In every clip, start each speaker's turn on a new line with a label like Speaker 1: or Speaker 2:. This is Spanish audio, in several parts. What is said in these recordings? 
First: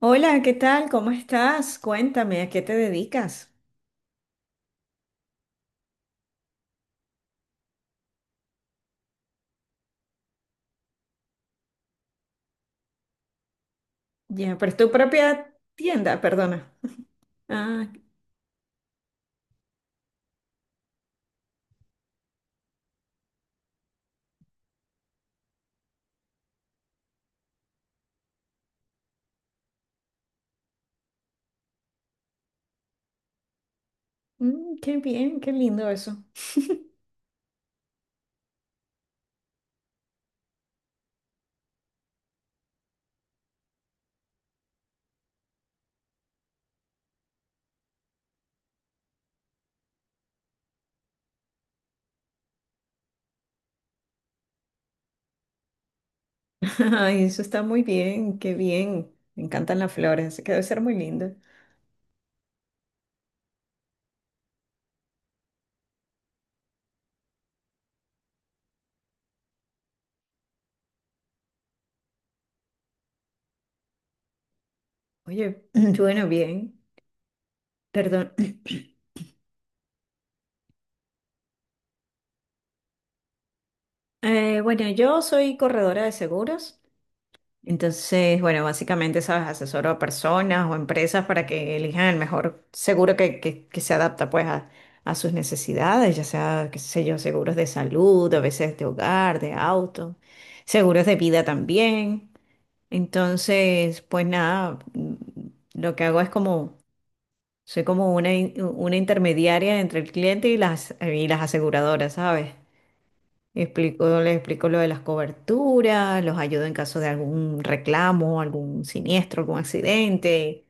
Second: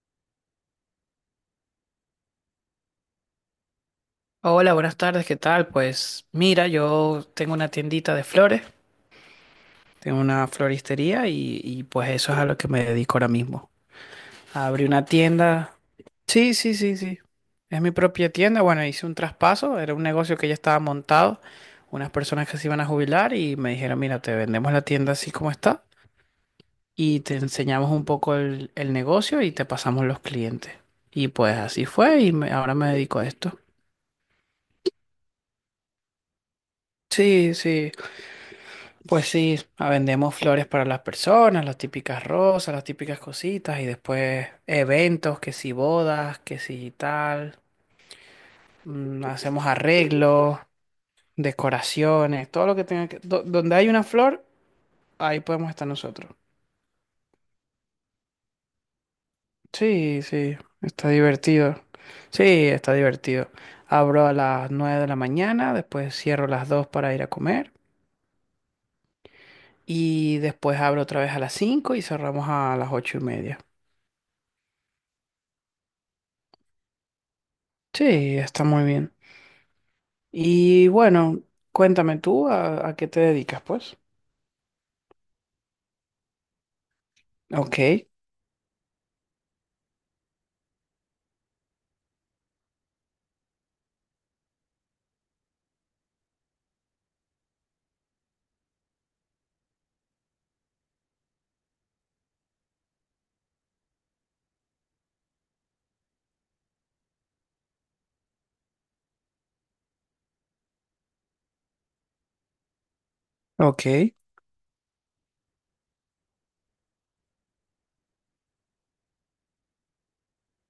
Speaker 1: Hola, ¿qué tal? ¿Cómo estás? Cuéntame, ¿a qué te dedicas?
Speaker 2: Hola, buenas tardes, ¿qué tal? Pues mira, yo tengo una tiendita de flores, tengo una floristería pues eso es a lo que me dedico ahora mismo.
Speaker 1: Ya, pero es
Speaker 2: Abrí
Speaker 1: tu
Speaker 2: una
Speaker 1: propia
Speaker 2: tienda.
Speaker 1: tienda,
Speaker 2: Sí,
Speaker 1: perdona.
Speaker 2: sí, sí, sí. Es
Speaker 1: Ah,
Speaker 2: mi propia tienda. Bueno, hice un traspaso, era un negocio que ya estaba montado, unas personas que se iban a jubilar y me dijeron, mira, te vendemos la tienda así como está y te enseñamos un poco el negocio y te pasamos los clientes. Y pues así fue y ahora me dedico a esto.
Speaker 1: mm, qué bien, qué lindo eso.
Speaker 2: Sí, sí. Pues sí, ah, vendemos flores para las personas, las típicas rosas, las típicas cositas y después eventos, que si bodas, que si tal, hacemos arreglos, decoraciones, todo lo que tenga que donde hay una flor, ahí podemos estar nosotros.
Speaker 1: Ay, eso está muy bien, qué bien. Me encantan las
Speaker 2: Sí,
Speaker 1: flores, así que
Speaker 2: sí,
Speaker 1: debe ser muy
Speaker 2: está
Speaker 1: lindo.
Speaker 2: divertido. Sí, está divertido. Abro a las 9 de la mañana, después cierro a las 2 para ir a comer y después abro otra vez a las 5 y cerramos a las 8:30.
Speaker 1: Oye, bueno, bien, perdón.
Speaker 2: Sí, está muy bien. Y bueno, cuéntame tú a qué te dedicas, pues.
Speaker 1: Bueno, yo soy corredora de seguros.
Speaker 2: Ok,
Speaker 1: Entonces, bueno, básicamente, ¿sabes? Asesoro a personas o empresas para que elijan el mejor seguro que se adapta pues a sus necesidades, ya sea, qué sé yo, seguros de salud, a veces de hogar, de auto, seguros de vida también. Entonces, pues nada, lo que hago es como, soy como una, una intermediaria entre el cliente y las aseguradoras, ¿sabes?
Speaker 2: ok,
Speaker 1: Explico, les explico lo de las coberturas, los ayudo en caso de algún reclamo, algún siniestro, algún accidente.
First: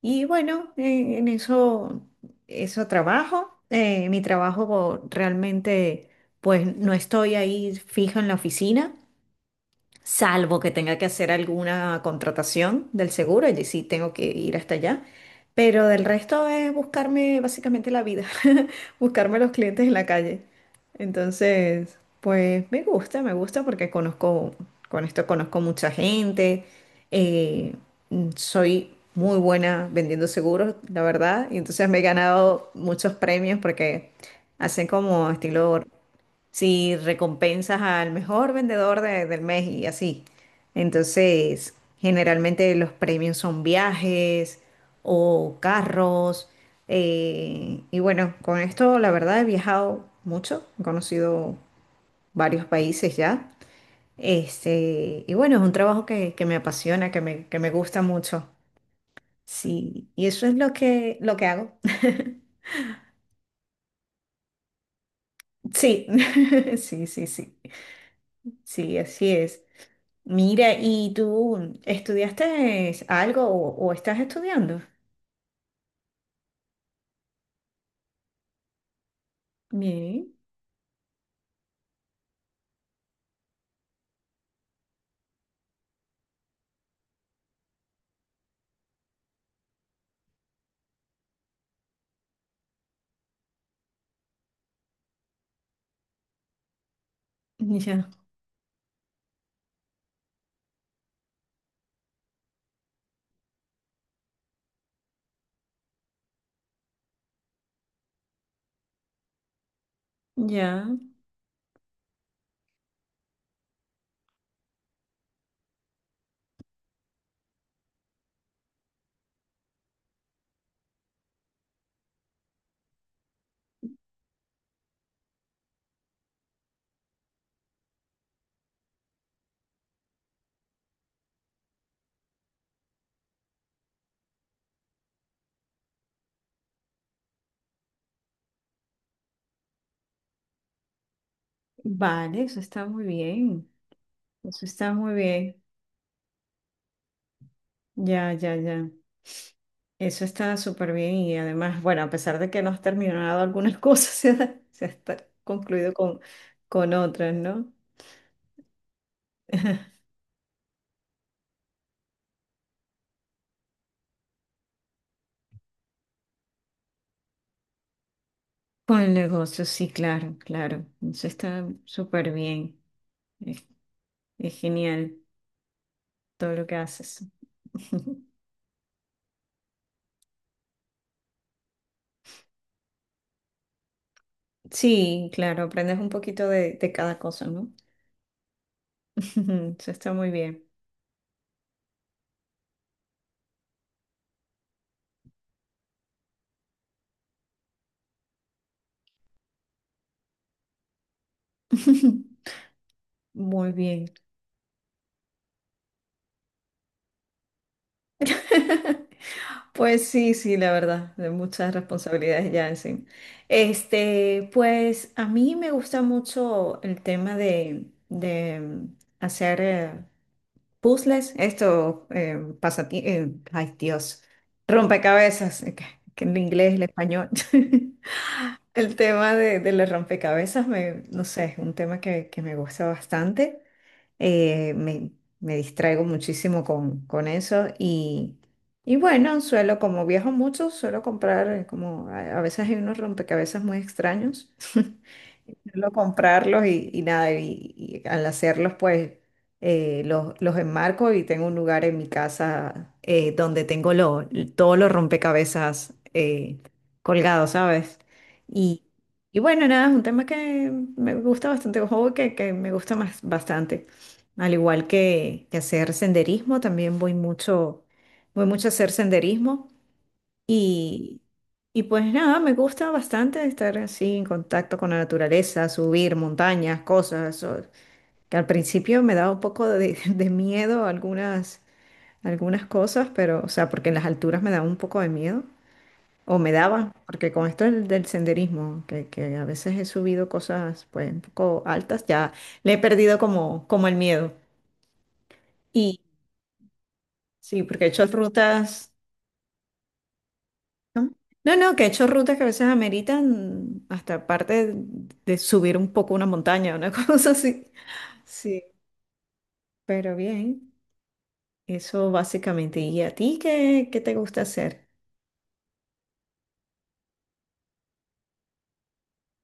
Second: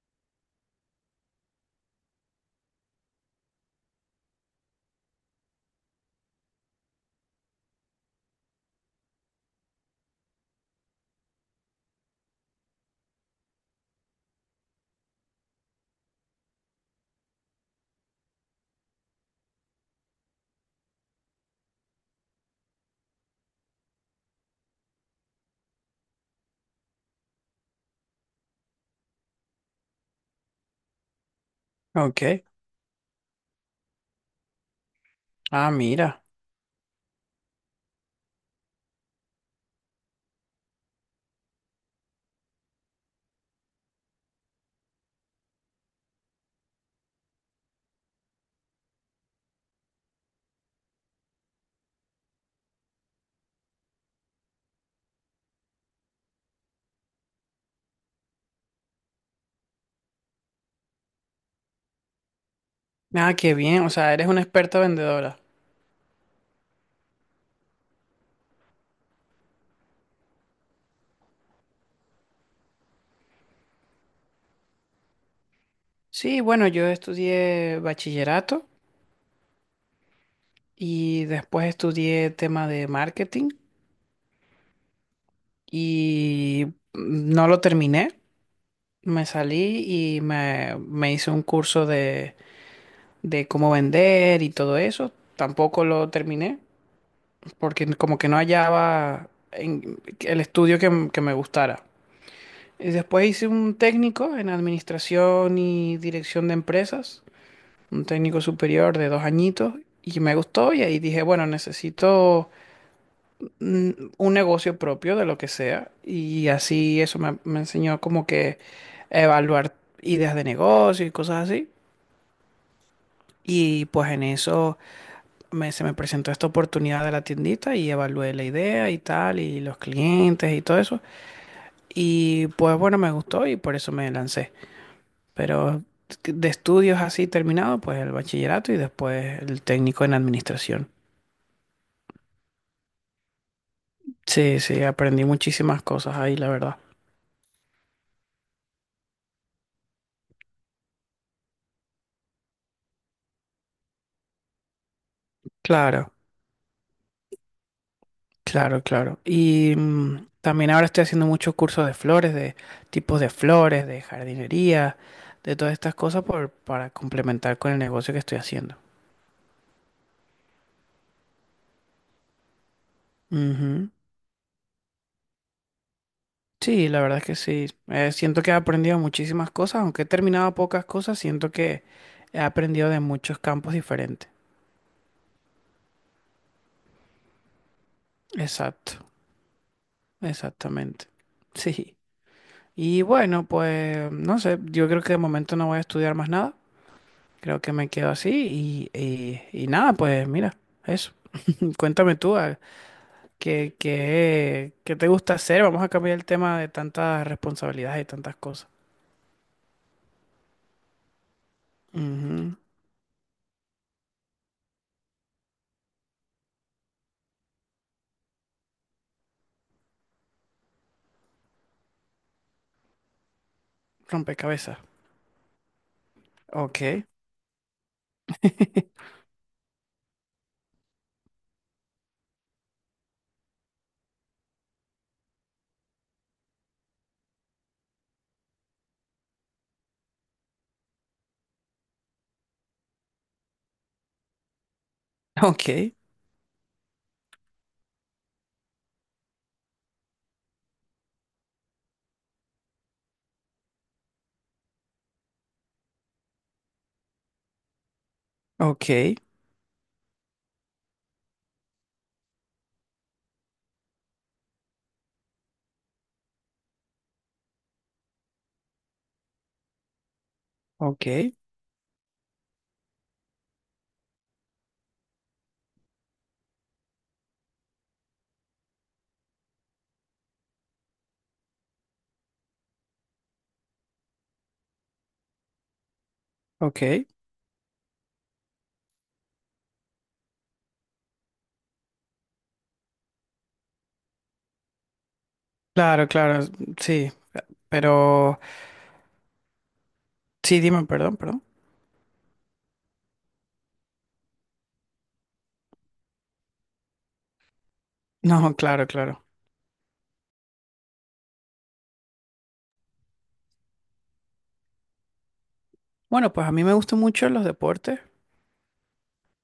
Speaker 1: Y bueno, en eso, eso trabajo. Mi trabajo realmente, pues no estoy ahí fija en la oficina salvo que tenga que hacer alguna contratación del seguro, allí sí tengo que ir hasta allá. Pero del resto es buscarme básicamente la vida, buscarme los clientes en la calle. Entonces, pues me gusta porque conozco, con esto conozco mucha gente, eh, soy muy buena vendiendo seguros, la verdad, y entonces me he
Speaker 2: ok.
Speaker 1: ganado muchos premios porque hacen como
Speaker 2: Ah,
Speaker 1: estilo
Speaker 2: mira.
Speaker 1: si recompensas al mejor vendedor del mes y así. Entonces, generalmente los premios son viajes o carros. Y bueno, con esto la verdad he viajado mucho, he conocido varios países ya. Este, y bueno, es un trabajo que me apasiona, que me gusta mucho. Sí, y eso es lo que hago.
Speaker 2: Ah, qué bien. O sea, eres una experta vendedora.
Speaker 1: Sí, sí, sí, sí. Sí, así es. Mira, ¿y tú estudiaste algo o estás estudiando?
Speaker 2: Sí, bueno, yo estudié bachillerato
Speaker 1: Bien,
Speaker 2: y después estudié tema de marketing y no lo terminé. Me salí y me hice un curso de cómo vender y todo eso. Tampoco lo terminé. Porque
Speaker 1: ya,
Speaker 2: como que no hallaba el estudio que, que me gustara. Y después hice un técnico en administración y dirección de empresas, un técnico superior de 2 añitos, y me gustó y
Speaker 1: ya.
Speaker 2: ahí dije, bueno, necesito mm, un negocio propio de lo que sea. Y así eso me enseñó como que a evaluar ideas de negocio y cosas así. Y pues en eso se me presentó esta oportunidad de la tiendita y evalué la idea y tal, y los clientes y todo eso. Y pues bueno, me gustó y por eso me lancé. Pero de estudios así terminado, pues el bachillerato y después el técnico en administración.
Speaker 1: Vale, eso está muy bien.
Speaker 2: Sí,
Speaker 1: Eso
Speaker 2: sí,
Speaker 1: está muy
Speaker 2: aprendí
Speaker 1: bien.
Speaker 2: muchísimas cosas ahí, la verdad.
Speaker 1: Ya, ya, ya. Eso está súper bien y además, bueno, a pesar de que no has terminado algunas cosas, se ha, se está concluido
Speaker 2: Claro,
Speaker 1: con otras, ¿no?
Speaker 2: claro, claro. Y también ahora estoy haciendo muchos cursos de flores, de tipos de flores, de jardinería, de todas estas cosas para complementar con el negocio que estoy haciendo.
Speaker 1: Con el negocio, sí, claro, claro. Eso está súper bien. es
Speaker 2: Ujú.
Speaker 1: es genial todo lo que
Speaker 2: Sí, la verdad
Speaker 1: haces.
Speaker 2: es que sí. Siento que he aprendido muchísimas cosas, aunque he terminado pocas cosas, siento que he aprendido de muchos campos diferentes.
Speaker 1: Sí, claro, aprendes un poquito de cada cosa, ¿no?
Speaker 2: Exacto,
Speaker 1: Eso está muy bien.
Speaker 2: exactamente. Sí. Y bueno, pues no sé, yo creo que de momento no voy a estudiar más nada. Creo que me quedo así y nada, pues mira, eso. Cuéntame tú, ah,
Speaker 1: Muy
Speaker 2: ¿qué,
Speaker 1: bien.
Speaker 2: qué, qué te gusta hacer? Vamos a cambiar el tema de tantas responsabilidades y tantas cosas.
Speaker 1: Pues sí, sí, la verdad, de muchas responsabilidades
Speaker 2: Ujú.
Speaker 1: ya encima. Este, pues a mí me gusta mucho el tema de hacer puzzles, esto, ay Dios,
Speaker 2: Rompecabezas.
Speaker 1: rompecabezas, que en inglés, el
Speaker 2: Ok,
Speaker 1: español. El tema de los rompecabezas, me, no sé, es un tema que me gusta bastante. Eh, me, Me distraigo muchísimo con eso y bueno, suelo, como viajo mucho, suelo comprar, como a veces hay unos rompecabezas muy extraños, suelo
Speaker 2: ok.
Speaker 1: comprarlos y nada, y al hacerlos pues los enmarco y tengo un lugar en mi casa donde todos los rompecabezas colgados, ¿sabes? Y,
Speaker 2: Ok,
Speaker 1: y bueno, nada, es un tema que me gusta bastante, un juego que me gusta más, bastante. Al igual que hacer senderismo, también voy mucho a hacer senderismo
Speaker 2: ok,
Speaker 1: y, y pues nada, me gusta bastante estar así en contacto con la naturaleza, subir montañas, cosas, o- que al principio me daba un poco de, de miedo algunas, algunas cosas, pero o sea, porque en las alturas me daba un poco de miedo, o me daba,
Speaker 2: ok.
Speaker 1: porque con esto del senderismo, que a veces he subido cosas pues un poco altas, ya le he perdido como, como el miedo.
Speaker 2: Claro, claro, sí,
Speaker 1: Sí, porque he hecho
Speaker 2: pero
Speaker 1: rutas,
Speaker 2: sí, dime,
Speaker 1: ¿no?
Speaker 2: perdón, perdón.
Speaker 1: No, no, que he hecho rutas que a veces ameritan hasta parte de subir un poco una montaña, una cosa así.
Speaker 2: No,
Speaker 1: Sí,
Speaker 2: claro, claro.
Speaker 1: pero bien, eso básicamente. ¿Y a ti qué, qué te gusta hacer?
Speaker 2: Bueno, pues a mí me gustan mucho los deportes,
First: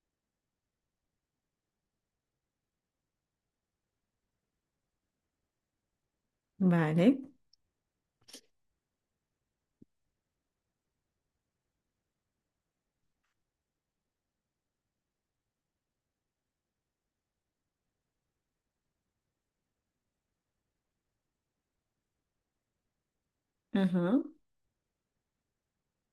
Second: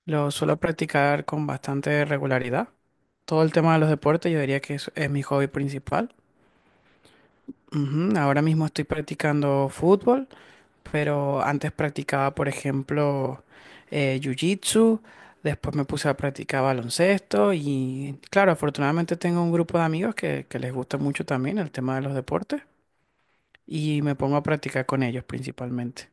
Speaker 2: los suelo practicar con bastante regularidad. Todo el tema de los deportes yo diría que es mi hobby principal.
Speaker 1: Vale,
Speaker 2: Ujú. Ahora mismo estoy practicando fútbol. Pero antes practicaba, por ejemplo, jiu-jitsu, después me puse a practicar baloncesto y claro, afortunadamente tengo un grupo de amigos que les gusta mucho también el tema de los deportes y me
Speaker 1: ajá,
Speaker 2: pongo a practicar con ellos principalmente.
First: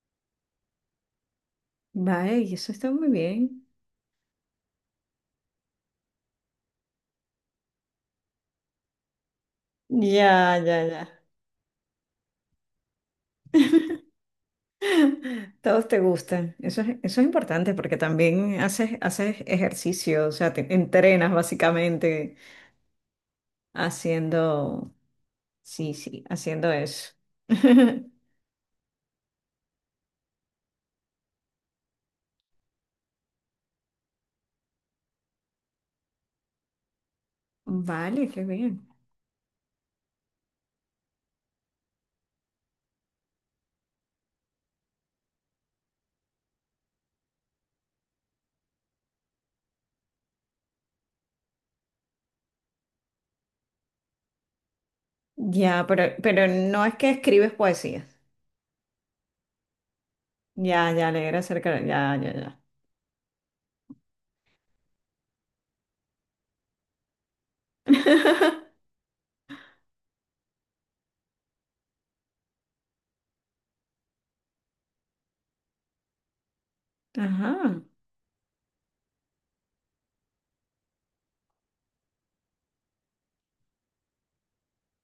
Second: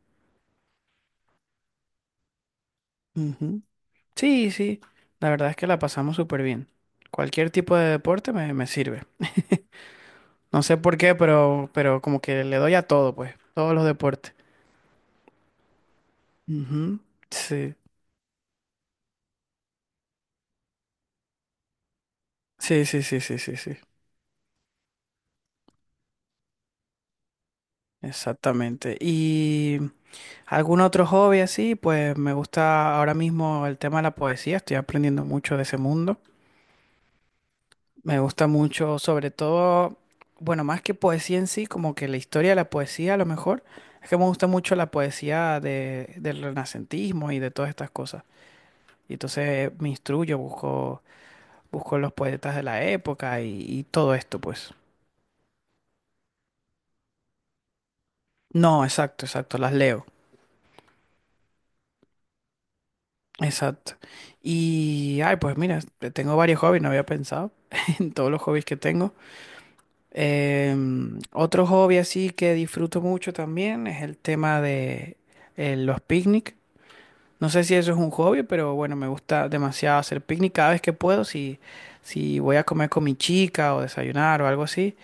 Speaker 1: vale, y eso está muy
Speaker 2: Ujú.
Speaker 1: bien.
Speaker 2: Sí, sí, la verdad es que la pasamos súper bien. Cualquier tipo de deporte me sirve.
Speaker 1: Ya,
Speaker 2: No sé
Speaker 1: ya,
Speaker 2: por qué,
Speaker 1: ya.
Speaker 2: pero como que le doy a todo, pues, todos los deportes.
Speaker 1: Todos te gustan.
Speaker 2: Ujú.
Speaker 1: Eso es importante
Speaker 2: Sí,
Speaker 1: porque también haces, haces ejercicio, o sea, te entrenas básicamente
Speaker 2: sí, sí, sí, sí, sí, sí.
Speaker 1: haciendo. Sí, sí, haciendo eso.
Speaker 2: Exactamente. ¿Y algún otro hobby así? Pues me gusta ahora mismo el tema de la poesía, estoy aprendiendo mucho de ese mundo. Me
Speaker 1: Vale, qué
Speaker 2: gusta
Speaker 1: bien.
Speaker 2: mucho, sobre todo, bueno, más que poesía en sí, como que la historia de la poesía a lo mejor. Es que me gusta mucho la poesía del renacentismo y de todas estas cosas. Y entonces me instruyo, busco, busco los poetas de la época y todo esto, pues.
Speaker 1: Ya, pero no es que escribes poesía.
Speaker 2: No, exacto, exacto, las leo.
Speaker 1: Ya, ya, leer acerca de... Ya, ya, ya.
Speaker 2: Exacto. Y, ay, pues mira, tengo varios hobbies, no había pensado en todos los hobbies que tengo. Em, otro hobby así que disfruto mucho también es el tema de los picnic. No sé si
Speaker 1: Ajá.
Speaker 2: eso es un hobby, pero bueno, me gusta demasiado hacer picnic cada vez que puedo, si, si voy a comer con mi chica o desayunar o algo así,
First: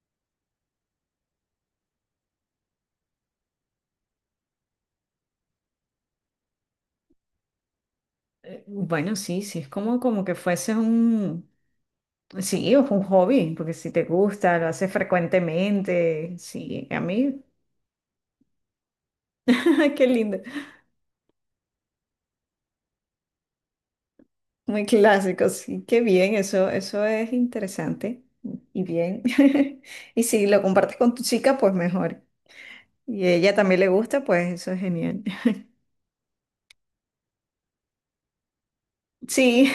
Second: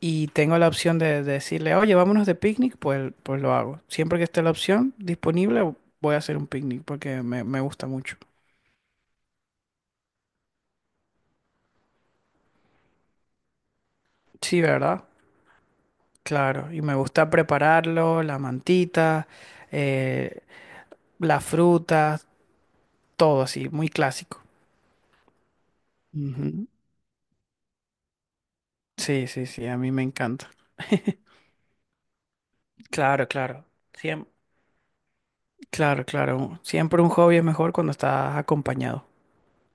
Speaker 2: y tengo la opción de decirle, oye, vámonos de picnic, pues, pues lo hago. Siempre que esté la opción disponible, voy a hacer un picnic porque me gusta mucho.
Speaker 1: Bueno, sí, sí, es como, como que fuese un... Sí, es un hobby, porque si te gusta,
Speaker 2: Sí,
Speaker 1: lo haces
Speaker 2: ¿verdad?
Speaker 1: frecuentemente.
Speaker 2: Claro, y
Speaker 1: Sí,
Speaker 2: me
Speaker 1: a
Speaker 2: gusta
Speaker 1: mí,
Speaker 2: prepararlo, la mantita,
Speaker 1: ay, qué lindo.
Speaker 2: eh, las frutas, todo así, muy clásico.
Speaker 1: Muy clásico, sí, qué bien,
Speaker 2: Ujú.
Speaker 1: eso es interesante y bien.
Speaker 2: Sí, sí, sí, a mí me
Speaker 1: Y si
Speaker 2: encanta.
Speaker 1: lo compartes con tu chica, pues mejor. Y
Speaker 2: Claro,
Speaker 1: a ella
Speaker 2: claro.
Speaker 1: también le gusta,
Speaker 2: Siem-
Speaker 1: pues eso es genial.
Speaker 2: claro, claro. Siempre un hobby es mejor cuando estás acompañado.
Speaker 1: Sí,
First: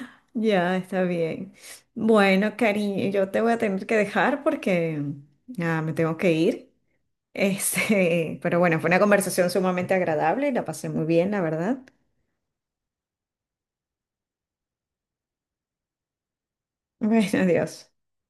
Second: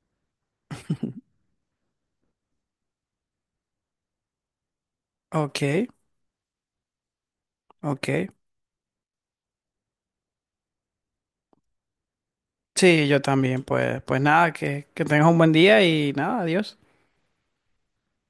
Speaker 1: ya está bien. Bueno, cariño, yo te voy a tener que dejar porque ya
Speaker 2: Ok,
Speaker 1: me tengo que ir.
Speaker 2: ok.
Speaker 1: Este, pero bueno, fue una conversación sumamente agradable y la pasé muy bien, la verdad.
Speaker 2: Sí, yo también, pues, pues nada, que tengas un buen día y nada, adiós.
Speaker 1: Bueno, adiós.